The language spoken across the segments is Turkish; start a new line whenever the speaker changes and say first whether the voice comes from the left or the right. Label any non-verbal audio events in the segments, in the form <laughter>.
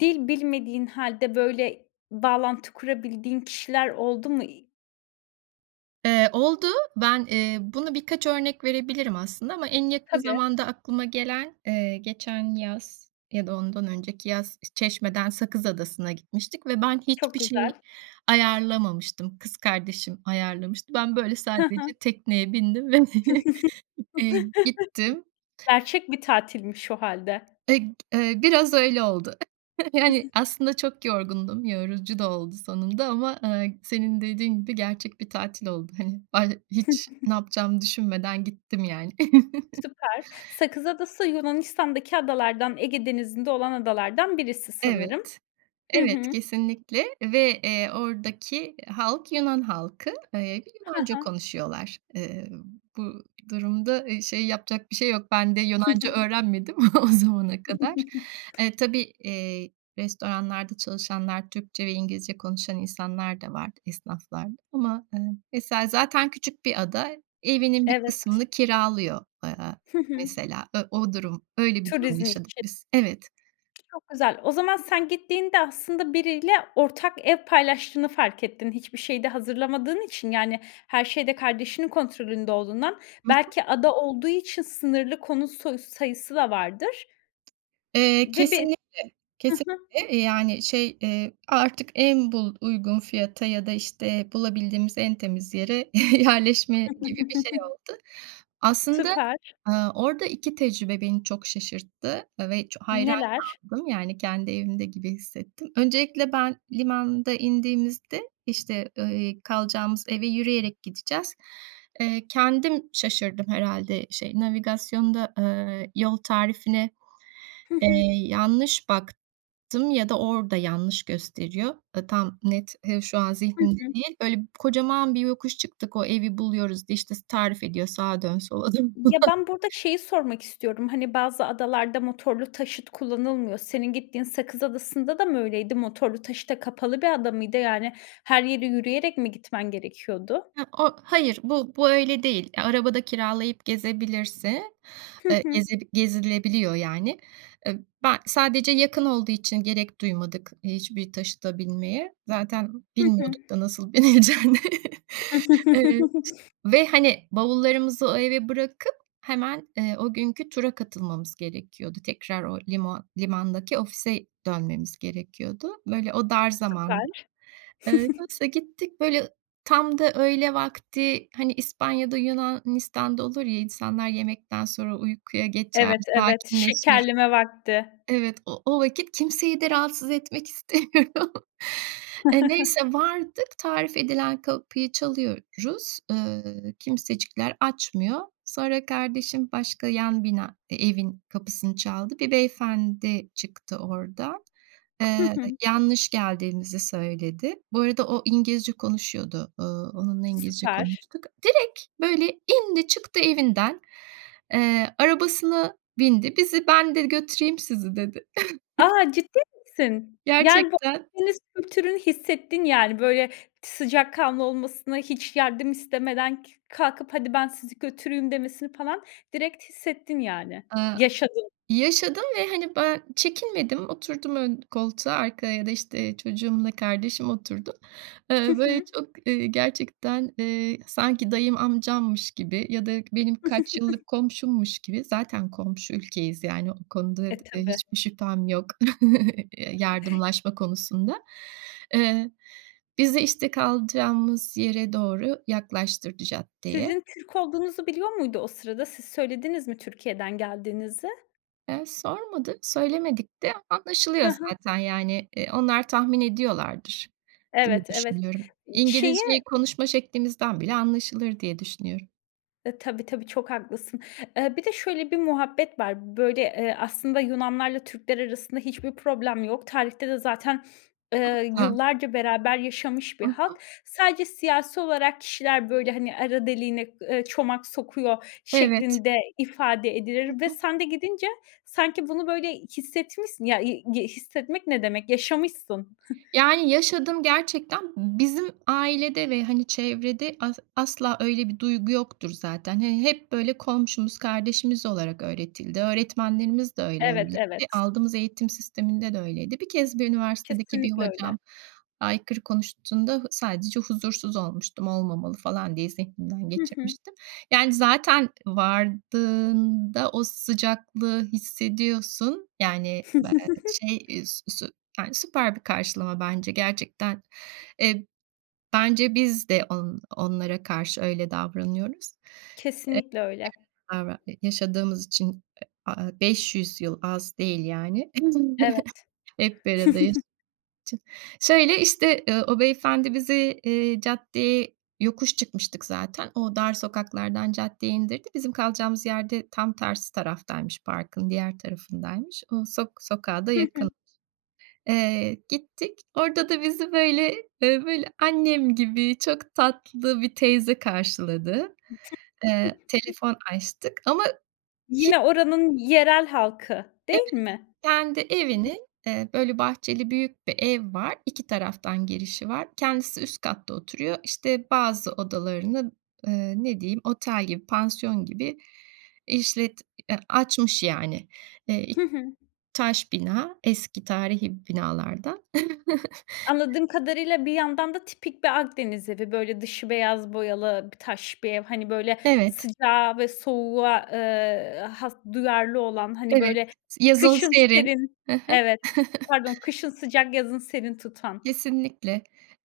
left: Dil bilmediğin hâlde, böyle, bağlantı kurabildiğin kişiler oldu mu?
right: Eee, oldu. Ben, eee, bunu birkaç örnek verebilirim aslında ama en yakın
left: Tabii.
right: zamanda aklıma gelen, eee, geçen yaz ya da ondan önceki yaz Çeşme’den Sakız Adası’na gitmiştik ve ben
left: Çok
right: hiçbir şey
left: güzel.
right: ayarlamamıştım. Kız kardeşim ayarlamıştı. Ben böyle
left: Hı hı.
right: sadece tekneye bindim ve, <chuckles>
left: <chuckles>
right: iii, gittim.
left: Gerçek bir tatilmiş o hâlde.
right: Eee, biraz öyle oldu. <chuckles>
left: <chuckles>
right: Aslında çok yorgundum. Yorucu da oldu sonunda ama, ııı, senin dediğin gibi gerçek bir tatil oldu. Hani, ben hiç ne
left: <chuckles>
right: yapacağımı düşünmeden gittim yani. <chuckles>
left: Süper. Sakız Adası Yunanistan'daki adalardan, Ege Denizi'nde olan adalardan birisi sanırım.
right: Evet,
left: Hı
right: evet,
left: hı.
right: kesinlikle ve, eee, oradaki halk Yunan halkı. Iıı, ve
left: Hı
right: Yunanca
left: hı.
right: konuşuyorlar. Imm, bu durumda, ııı, şey yapacak bir şey yok. Ben de Yunanca
left: <chuckles>
right: öğrenmedim <chuckles> o zamana kadar. Iıı,
left: <chuckles>
right: tabii, iii, restoranlarda çalışanlar Türkçe ve İngilizce konuşan insanlar da vardı, esnaflarda ama, ııı, mesela zaten küçük bir ada evinin bir
left: Evet.
right: kısmını kiralıyor, ııı,
left: Hı hı.
right: mesela. I o durum öyle bir durum
left: Turizm
right: yaşadık
left: için.
right: biz. Evet.
left: Çok güzel. O zaman sen gittiğinde, aslında, biriyle ortak ev paylaştığını fark ettin hiçbir şeyi de hazırlamadığın için. Yani, her şeyde kardeşinin kontrolünde olduğundan.
right: Hı hı.
left: Belki ada olduğu için sınırlı konut so sayısı da vardır.
right: Eee,
left: Ve bir
right: kesinlikle,
left: Hı hı.
right: kesinlikle, yani şey, eee, artık en bul uygun fiyata ya da işte bulabildiğimiz en temiz yere yerleşme gibi bir şey
left: <chuckles>
right: oldu. Aslında,
left: Süper.
right: ııı, orada 2 tecrübe beni çok şaşırttı ve ç hayran
left: Neler?
right: kaldım, yani kendi evimde gibi hissettim. Öncelikle ben limanda indiğimizde işte, iii, kalacağımız eve yürüyerek gideceğiz. Eee, kendim şaşırdım herhâlde şey, navigasyonda, ııı, yol tarifine,
left: Hı
right: eee,
left: hı.
right: yanlış baktım ya da orada yanlış gösteriyor. Iıı, tam net, hı şu an
left: Hı
right: zihnimde
left: hı.
right: değil. Böyle kocaman bir yokuş çıktık, o evi buluyoruz diye, işte, s tarif ediyor, sağa dön, sola dön, falan.
left: Ya, ben burada şeyi sormak istiyorum, hani, bazı adalarda motorlu taşıt kullanılmıyor, senin gittiğin Sakız Adası'nda da mı öyleydi, motorlu taşıta kapalı bir adamıydı, yani, her yere yürüyerek mi gitmen gerekiyordu?
right: Hıı, o hayır, bu bu öyle değil. Araba da kiralayıp gezebilirse,
left: Hı
right: eee,
left: hı.
right: gezeb gezilebiliyor, yani. I ben sadece yakın olduğu için gerek duymadık hiçbir taşıta binmeye. Zaten
left: Hı hı.
right: bilmiyorduk da nasıl binileceğini. Iıı,
left: <chuckles>
right: ve hani bavullarımızı o eve bırakıp hemen, eee, o günkü tura katılmamız gerekiyordu. Tekrar o limo limandaki ofise dönmemiz gerekiyordu. Böyle o dar
left: Süper.
right: zamandı. Iıı,
left: <chuckles>
right: neyse gittik, böyle, ı tam da öğle vakti, hani İspanya’da, Yunanistan’da olur ya, insanlar yemekten sonra uykuya geçer,
left: Evet, evet.
right: sakinleşir.
left: Şekerleme vakti.
right: Evet, o o vakit kimseyi de rahatsız etmek istemiyorum. Eee, neyse,
left: <chuckles>
right: vardık. Tarif edilen kapıyı çalıyoruz. Iıı, kimsecikler açmıyor. Sonra kardeşim başka yan bina e evin kapısını çaldı. Bir beyefendi çıktı oradan.
left: Hı
right: Iıı,
left: hı.
right: yanlış geldiğimizi söyledi. Bu arada o İngilizce konuşuyordu. Iıı, onunla İngilizce
left: Süper.
right: konuştuk. Direkt böyle indi, çıktı evinden, eee, arabasına bindi. Bizi, "Ben," dedi, "götüreyim sizi." dedi. <chuckles>
left: A, ciddi misin? Yani, bu
right: Gerçekten.
left: Akdeniz kültürünü hissettin, yani. Böyle t sıcakkanlı olmasını, hiç yardım istemeden kü kalkıp hadi ben sizi götüreyim demesini falan direkt hissettin, yani.
right: Iıı,
left: Yaşadın.
right: yaşadım ve hani ben çekinmedim, oturdum ön koltuğa, arkaya da, işte, çocuğumla kardeşim oturdu.
left: Hı
right: Iıı, böyle
left: hı.
right: çok, ııı, gerçekten, ııı, sanki dayım, amcammış gibi ya da benim kaç
left: <chuckles>
right: yıllık komşummuş gibi, zaten komşu ülkeyiz. Yani o konuda
left: E,
right: dad eee,
left: tabii.
right: hiçbir şüphem yok <chuckles> ya
left: <chuckles>
right: yardımlaşma konusunda. Iıı, bizi, işte, kalacağımız yere doğru yaklaştırdı caddeye.
left: Sizin Türk olduğunuzu biliyor muydu o sırada? Siz söylediniz mi Türkiye'den geldiğinizi?
right: Iıı, sormadı, söylemedik de
left: Hı
right: anlaşılıyor
left: hı.
right: zaten. Yani, eee, onlar tahmin ediyorlardır diye
left: Evet, evet.
right: düşünüyorum.
left: Iıı, şeyi
right: İngilizceyi konuşma şeklimizden bile anlaşılır diye düşünüyorum.
left: Eee, tabii, tabii çok haklısın. Iıı, bir de şöyle bir muhabbet var. Böyle, ııı, aslında Yunanlılarla Türkler arasında hiçbir problem yok. Tarihte de zaten, ııı,
right: <unintelligible>
left: yıllarca beraber yaşamış bir
right: Hı
left: halk.
right: hı.
left: Sadece siyasi olarak kişiler, böyle, hani, arı deliğine, eee, çomak sokuyor
right: Evet.
left: şeklinde ifade
right: Hı
left: edilir ve
right: hı.
left: sen de gidince sanki bunu böyle hissetmişsin, ya i gi hissetmek ne demek, yaşamışsın. <chuckles>
right: Yani, yaşadım gerçekten b bizim ailede ve hani çevrede as asla öyle bir duygu yoktur zaten. Hani, hep böyle komşumuz, kardeşimiz olarak öğretildi. Öğretmenlerimiz de öyle,
left: Evet,
right: hani, ve
left: evet.
right: aldığımız eğitim sisteminde de öyleydi. 1 kez, bir üniversitedeki bir
left: Kesinlikle öyle.
right: hocam aykırı konuştuğunda sadece huzursuz olmuştum, olmamalı falan diye zihnimden
left: Hı hı.
right: geçirmiştim. Yani, zaten vardığında o sıcaklığı hissediyorsun. Yani bel
left: <chuckles>
right: şey, eee, sü su yani, süper bir karşılama bence gerçekten. Eee, bence biz de on onlara karşı öyle davranıyoruz.
left: Kesinlikle öyle.
right: <unintelligible> yaşadığımız için, ı a 500 yıl az değil, yani.
left: Evet.
right: <chuckles> Hep bir arada.
left: <chuckles>
right: <unintelligible> Şöyle, işte, ııı, o beyefendi bizi, ııı, caddeye, yokuş çıkmıştık zaten. O dar sokaklardan caddeye indirdi. Bizim kalacağımız yer de tam tersi taraftaymış, parkın diğer tarafındaymış. O sok sokağa da
left: Hı
right: yakın.
left: hı.
right: Eee, gittik. Orada da bizi böyle, eee, böyle, annem gibi, çok tatlı bir teyze karşıladı. Iıı,
left: <chuckles>
right: telefon açtık ama hi
left: Yine oranın yerel halkı
right: Evet.
left: değil mi?
right: Kendi
left: <unintelligible>
right: evini, ııı, böyle, bahçeli, büyük bir ev var. 2 taraftan girişi var. Kendisi üst katta oturuyor. İşte, bazı odalarını, ııı, ne diyeyim, otel gibi, pansiyon gibi işlet ya, açmış yani. Iıı,
left: Hı hı.
right: taş bina, eski tarihi binalardan. <chuckles>
left: Anladığım kadarıyla, bir yandan da tipik bir Akdeniz evi, böyle, dışı beyaz boyalı bir taş bir ev, hani böyle
right: Evet.
left: sıcağa ve soğuğa, ııı, has duyarlı olan, hani,
right: Evet,
left: böyle,
right: yazın
left: kışın
right: serin.
left: serin,
right: Hı hı.
left: evet, pardon
right: <chuckles>
left: kışın sıcak yazın serin tutan.
right: Kesinlikle.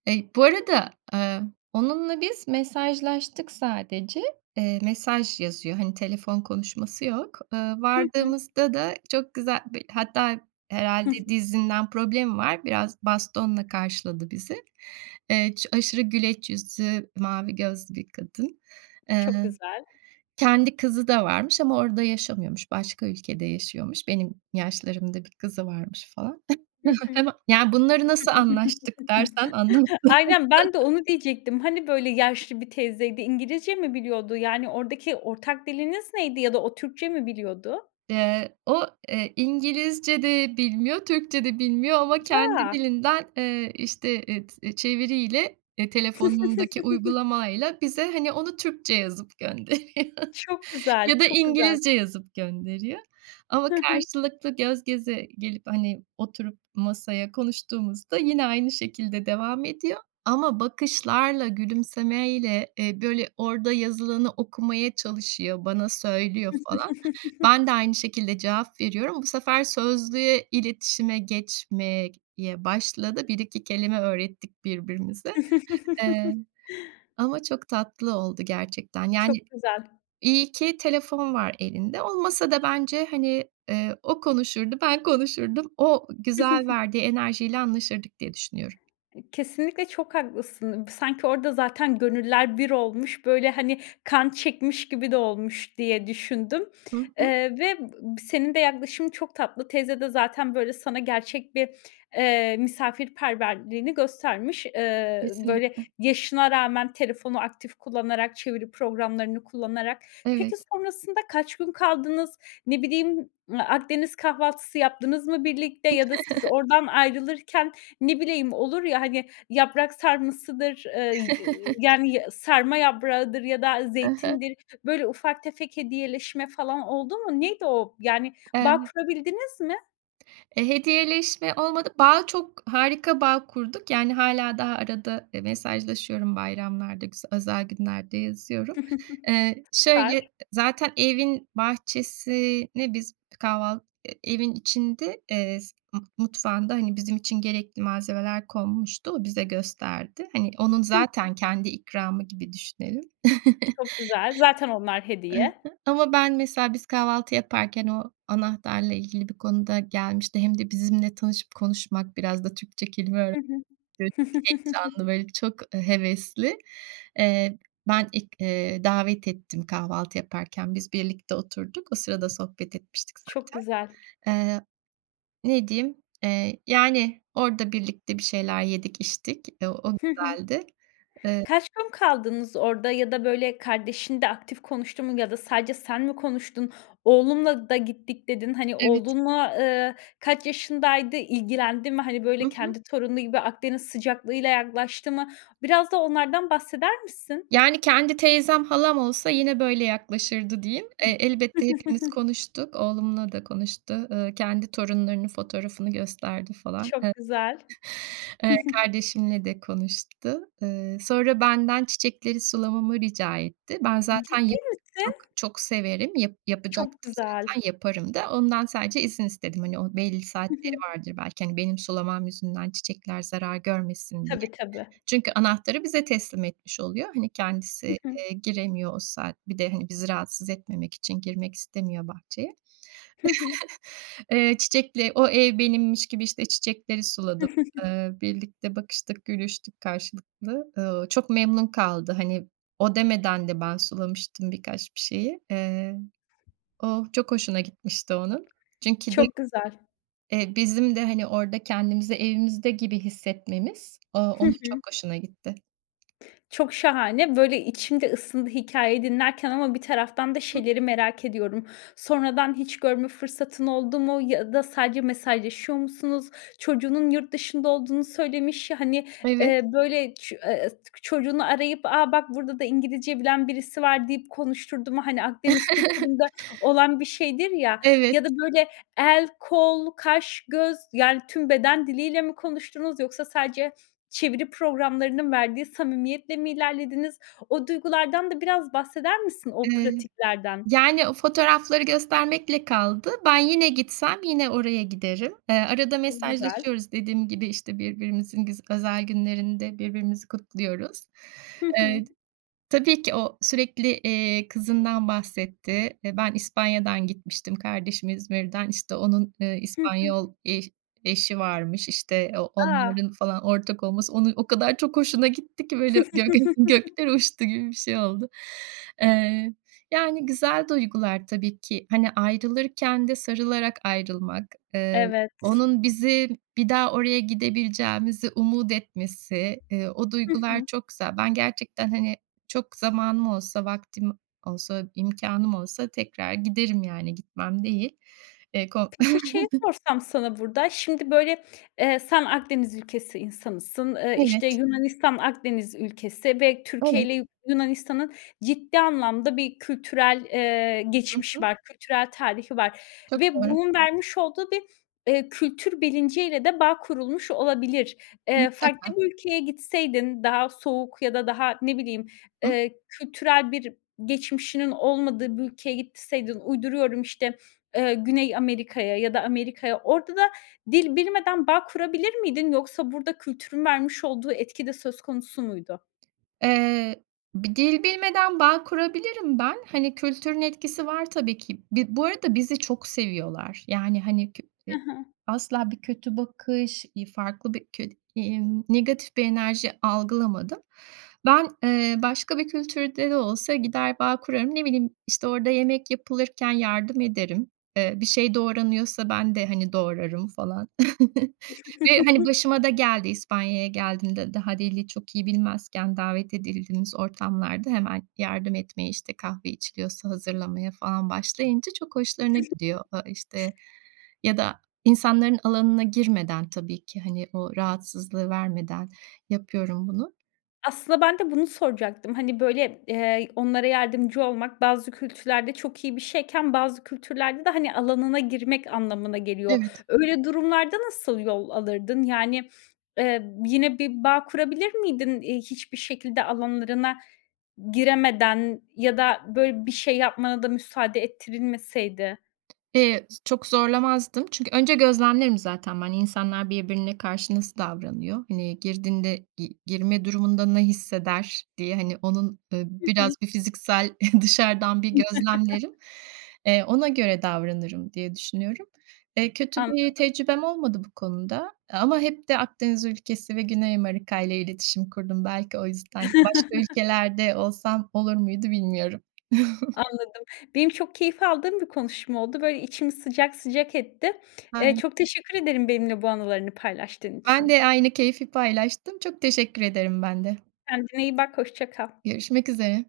right: Eee, bu arada, aaa, onunla biz mesajlaştık sadece, ııı, mesaj yazıyor. Hani telefon konuşması yok. Iıı,
left: Hı hı.
right: vardığımızda da çok güzel bir hatta,
left: Hı hı.
right: herhâlde dizinden problemi var. Biraz bastonla karşıladı bizi. Iıı, ço aşırı güleç yüzlü, mavi gözlü bir kadın.
left: Çok
right: Iıı,
left: güzel.
right: kendi kızı da varmış ama orada yaşamıyormuş. Başka ülkede yaşıyormuş. Benim yaşlarımda 1 kızı varmış falan,
left: Hı hı.
right: <chuckles> yani bunları nasıl anlaştık dersen
left: <chuckles> Aynen. Ben de
right: <unintelligible>
left: onu diyecektim. Hani böyle yaşlı bir teyzeydi? İngilizce mi biliyordu? Yani oradaki ortak diliniz neydi ya da o Türkçe mi biliyordu?
right: Iıı, o, ııı, İngilizce de bilmiyor, Türkçe de bilmiyor ama kendi
left: Ya!
right: dilinden, ııı, işte, ııı, t çeviriyle, ııı, telefonundaki
left: <chuckles>
right: uygulamayla bize, hani, onu Türkçe yazıp gönderiyor.
left: Çok güzel,
right: Ya da
left: çok güzel.
right: İngilizce yazıp gönderiyor ama
left: Hı hı.
right: karşılıklı, göz göze gelip, hani, oturup masaya konuştuğumuzda yine aynı şekilde devam ediyor ama bakışlarla, gülümsemeyle, eee, böyle orada yazılanı okumaya çalışıyor, bana söylüyor, falan. Ben de
left: <chuckles>
right: aynı şekilde cevap veriyorum. Bu sefer sözlüye, iletişime geçmek ye başladı. 1-2 kelime öğrettik birbirimize, ııı,
left: <chuckles>
right: ama çok tatlı oldu gerçekten. Yani,
left: Çok güzel.
right: iyi ki telefon var elinde, olmasa da bence, hani, ııı, o konuşurdu. Ben konuşurdum. O güzel
left: <chuckles>
right: verdiği enerjiyle anlaşırdık diye düşünüyorum.
left: Kesinlikle çok haklısın. Sanki, orada, zaten, gönüller bir olmuş, böyle, hani, kan çekmiş gibi de olmuş diye düşündüm.
right: Hı hı.
left: Iıı, ve, ııı, senin de yaklaşımın çok tatlı. Teyze de zaten, böyle, sana gerçek bir, ııı, misafirperverliğini göstermiş. Iıı, böyle,
right: Kesinlikle.
left: yaşına rağmen telefonu aktif kullanarak, çeviri programlarını kullanarak. Peki
right: Evet.
left: sonrasında kaç gün kaldınız? Ne bileyim, eee, Akdeniz kahvaltısı yaptınız mı birlikte ya da siz
right: <chuckles>
left: oradan ayrılırken, ne bileyim, olur ya, hani, yaprak sarmasıdır, ııı, y yani
right: <chuckles>
left: ya sarma yaprağıdır ya da
right: Hı hı.
left: zeytindir, böyle ufak tefek hediyeleşme falan oldu mu? Neydi o? Yani
right: Eee,
left: bağ
right: ne
left: kurabildiniz mi?
right: Eee, hediyeleşme olmadı. Bağ, çok harika bağ kurduk. Yani hâlâ daha arada, eee, mesajlaşıyorum. Bayramlarda, güz özel günlerde yazıyorum.
left: <chuckles>
right: Eee,
left: Süper!
right: şöyle zaten evin bahçesini biz kahval e evin içinde, eee, s mu mutfağında, hani bizim için gerekli malzemeler konmuştu, o bize gösterdi. Hani onun
left: Hı hı.
right: zaten kendi ikramı gibi düşünelim. <chuckles>
left: Çok güzel. Zaten onlar
right: I
left: hediye.
right: hı. Ama ben mesela biz kahvaltı yaparken o anahtarla ilgili bir konuda gelmişti hem de bizimle tanışıp konuşmak biraz da Türkçe kelime
left: Hı hı.
right: <unintelligible> heyecanlı,
left: <chuckles>
right: böyle, çok, eee, hevesli. Eee, ben ilk, eee, davet ettim, kahvaltı yaparken biz birlikte oturduk. O sırada sohbet etmiştik
left: Çok güzel.
right: zaten. Eee, ne diyeyim, eee, yani orada birlikte bir şeyler yedik, içtik, o o
left: Hı hı.
right: güzeldi. Eee
left: Kaç gün kaldınız orada ya da böyle kardeşin de aktif konuştu mu ya da sadece sen mi konuştun? "Oğlumla da gittik." dedin. Hani,
right: Evet.
left: oğlunla, eee, kaç yaşındaydı? İlgilendi mi? Hani böyle
right: Hı hı.
left: kendi torunu gibi Akdeniz sıcaklığıyla yaklaştı mı? Biraz da onlardan bahseder misin?
right: Yani kendi teyzem, halam olsa yine böyle yaklaşırdı diyeyim, eee, elbette hepimiz
left: <chuckles>
right: konuştuk, oğlumla da konuştu, ııı, kendi torunlarının fotoğrafını gösterdi falan.
left: Çok
right: E
left: güzel.
right: Eee,
left: <chuckles>
right: kardeşimle de konuştu. Eee, sonra benden çiçekleri sulamamı rica etti. Ben zaten
left: Ciddi
right: ya çok
left: misin?
right: çok severim, yap
left: Çok
right: yapacaktım
left: güzel.
right: zaten, yaparım da, ondan sadece izin istedim. Hani o belli
left: Hı
right: saatleri
left: hı.
right: vardır belki, hani benim sulamam yüzünden çiçekler zarar görmesin diye.
left: Tabii, tabii.
right: Çünkü anahtarı bize teslim etmiş oluyor, hani kendisi,
left: Hı hı.
right: eee, giremiyor o saat bir de hani bizi rahatsız etmemek için girmek istemiyor bahçeye.
left: Hı hı.
right: <chuckles> Eee, çiçekle o ev benimmiş gibi, işte, çiçekleri suladım.
left: <chuckles>
right: Eee, birlikte bakıştık, gülüştük karşılıklı. Eee, çok memnun kaldı. Hani o demeden de ben sulamıştım bir kaç bir şeyi. Eee, o çok hoşuna gitmişti onun. Çünkü de
left: Çok güzel.
right: eee, bizim de, hani, orada kendimizi evimizde gibi hissetmemiz o
left: Hı
right: onun çok
left: hı.
right: hoşuna gitti.
left: Çok şahane. Böyle içim de ısındı hikâyeyi dinlerken ama bir taraftan da
right: <unintelligible>
left: şeyleri merak ediyorum. Sonradan hiç görme fırsatın oldu mu ya da sadece mesajlaşıyor musunuz? Çocuğunun yurt dışında olduğunu söylemiş ya, hani,
right: Evet.
left: eee, böyle ç eee, çocuğunu arayıp, "A, bak burada da İngilizce bilen birisi var." deyip konuşturdu mu? Hani Akdeniz
right: <chuckles>
left: kültüründe olan bir şeydir ya,
right: Evet.
left: ya da böyle el, kol, kaş, göz, yani tüm beden diliyle mi konuştunuz yoksa sadece çeviri programlarının verdiği samimiyetle mi ilerlediniz? O duygulardan da biraz bahseder misin, o
right: Iıı,
left: pratiklerden?
right: yani o fotoğrafları göstermekle kaldı. Ben yine gitsem yine oraya giderim. Eee, arada
left: Çok güzel.
right: mesajlaşıyoruz. Dediğim gibi işte birbirimizin güz özel günlerinde birbirimizi kutluyoruz.
left: Hı hı.
right: Eee, t tabii ki o sürekli, eee, kızından bahsetti. Eee, ben İspanya’dan gitmiştim, kardeşim İzmir’den. İşte onun, eee,
left: Hı hı.
right: İspanyol eş eşi varmış, işte, o
left: A!
right: onların falan ortak olması onun o kadar çok hoşuna gitti ki böyle gök <unintelligible>
left: <chuckles>
right: göklere uçtu gibi bir şey oldu. Eee, yani güzel duygular tabii ki. Hani ayrılırken de sarılarak ayrılmak, eee,
left: Evet.
right: onun bizi bir daha oraya gidebileceğimizi umut etmesi, eee, o
left: Hı
right: duygular
left: hı.
right: çok güzel. Ben gerçekten, hani, çok zamanım olsa, vaktim olsa, imkânım olsa tekrar giderim, yani gitmem değil. Eee, ko
left: Peki, şeyi
right: <chuckles>
left: sorsam sana burada. Şimdi böyle, eee, sen Akdeniz ülkesi insanısın, eee, işte,
right: Evet.
left: Yunanistan Akdeniz ülkesi ve
right: Evet.
left: Türkiye’yle Yu Yunanistan’ın ciddi anlamda bir kültürel, eee,
right: Hı
left: geçmişi
right: hı.
left: var, kültürel tarihi var
right: Çok
left: ve
right: doğru.
left: bunun vermiş olduğu bir, eee, kültür bilinciyle de bağ kurulmuş olabilir. Eee,
right: Mutlaka.
left: farklı bir ülkeye gitseydin, daha soğuk ya da daha, ne bileyim,
right: Hıh.
left: eee, kültürel bir geçmişinin olmadığı bir ülkeye gitseydin, uyduruyorum, işte, eee, Güney Amerika’ya ya da Amerika’ya. Orada da dil bilmeden bağ kurabilir miydin yoksa burada kültürün vermiş olduğu etki de söz konusu muydu?
right: Eee, bir dil bilmeden bağ kurabilirim ben. Hani kültürün etkisi var tabii ki. Bi bu arada bizi çok seviyorlar. Yani, hani, kö
left: Hı
right: i
left: hı.
right: asla bir kötü bakış, iii, farklı bir kö iii, negatif bir enerji algılamadım. Ben, eee, başka bir kültürde de olsa gider bağ kurarım. Ne bileyim, işte, orada yemek yapılırken yardım ederim. Eee, bir şey doğranıyorsa ben de, hani, doğrarım falan <chuckles> ve, hani,
left: <chuckles>
right: başıma da geldi. İspanya’ya geldiğimde daha dili çok iyi bilmezken davet edildiğimiz ortamlarda hemen yardım etmeye, işte kahve içiliyorsa hazırlamaya falan başlayınca çok hoşlarına gidiyor. A işte,
left: <chuckles>
right: ya da insanların alanına girmeden tabii ki, hani, o rahatsızlığı vermeden yapıyorum bunu.
left: Aslında ben de bunu soracaktım. Hani, böyle, eee, onlara yardımcı olmak bazı kültürlerde çok iyi bir şeyken bazı kültürlerde de, hani, alanına girmek anlamına geliyor.
right: Evet.
left: Öyle durumlarda nasıl yol alırdın? Yani, eee, yine bir bağ kurabilir miydin, iii, hiçbir şekilde alanlarına giremeden ya da böyle bir şey yapmana da müsaade ettirilmeseydi?
right: Eee, s çok zorlamazdım. Çünkü önce gözlemlerim zaten ben. İnsanlar birbirine karşı nasıl davranıyor? Hani, girdiğinde, gi girme durumunda ne hisseder diye, hani onun, ııı,
left: Hı
right: biraz
left: hı.
right: bir fiziksel <scoffs> dışarıdan bir
left: <chuckles>
right: gözlemlerim, eee, ona göre davranırım diye düşünüyorum. Eee, kötü bir
left: Anladım.
right: tecrübem olmadı bu konuda ama hep de Akdeniz ülkesi ve Güney Amerika’yla iletişim kurdum. Belki, o yüzden başka
left: <chuckles>
right: ülkelerde olsam olur muydu bilmiyorum. <chuckles>
left: Anladım. Benim çok keyif aldığım bir konuşma oldu. Böyle, içimi sıcak, sıcak etti. Eee,
right: <unintelligible>
left: çok teşekkür ederim benimle bu anılarını paylaştığın
right: Ben
left: için.
right: de aynı keyfi paylaştım. Çok teşekkür ederim ben de.
left: Kendine iyi bak, hoşça kal.
right: Görüşmek üzere.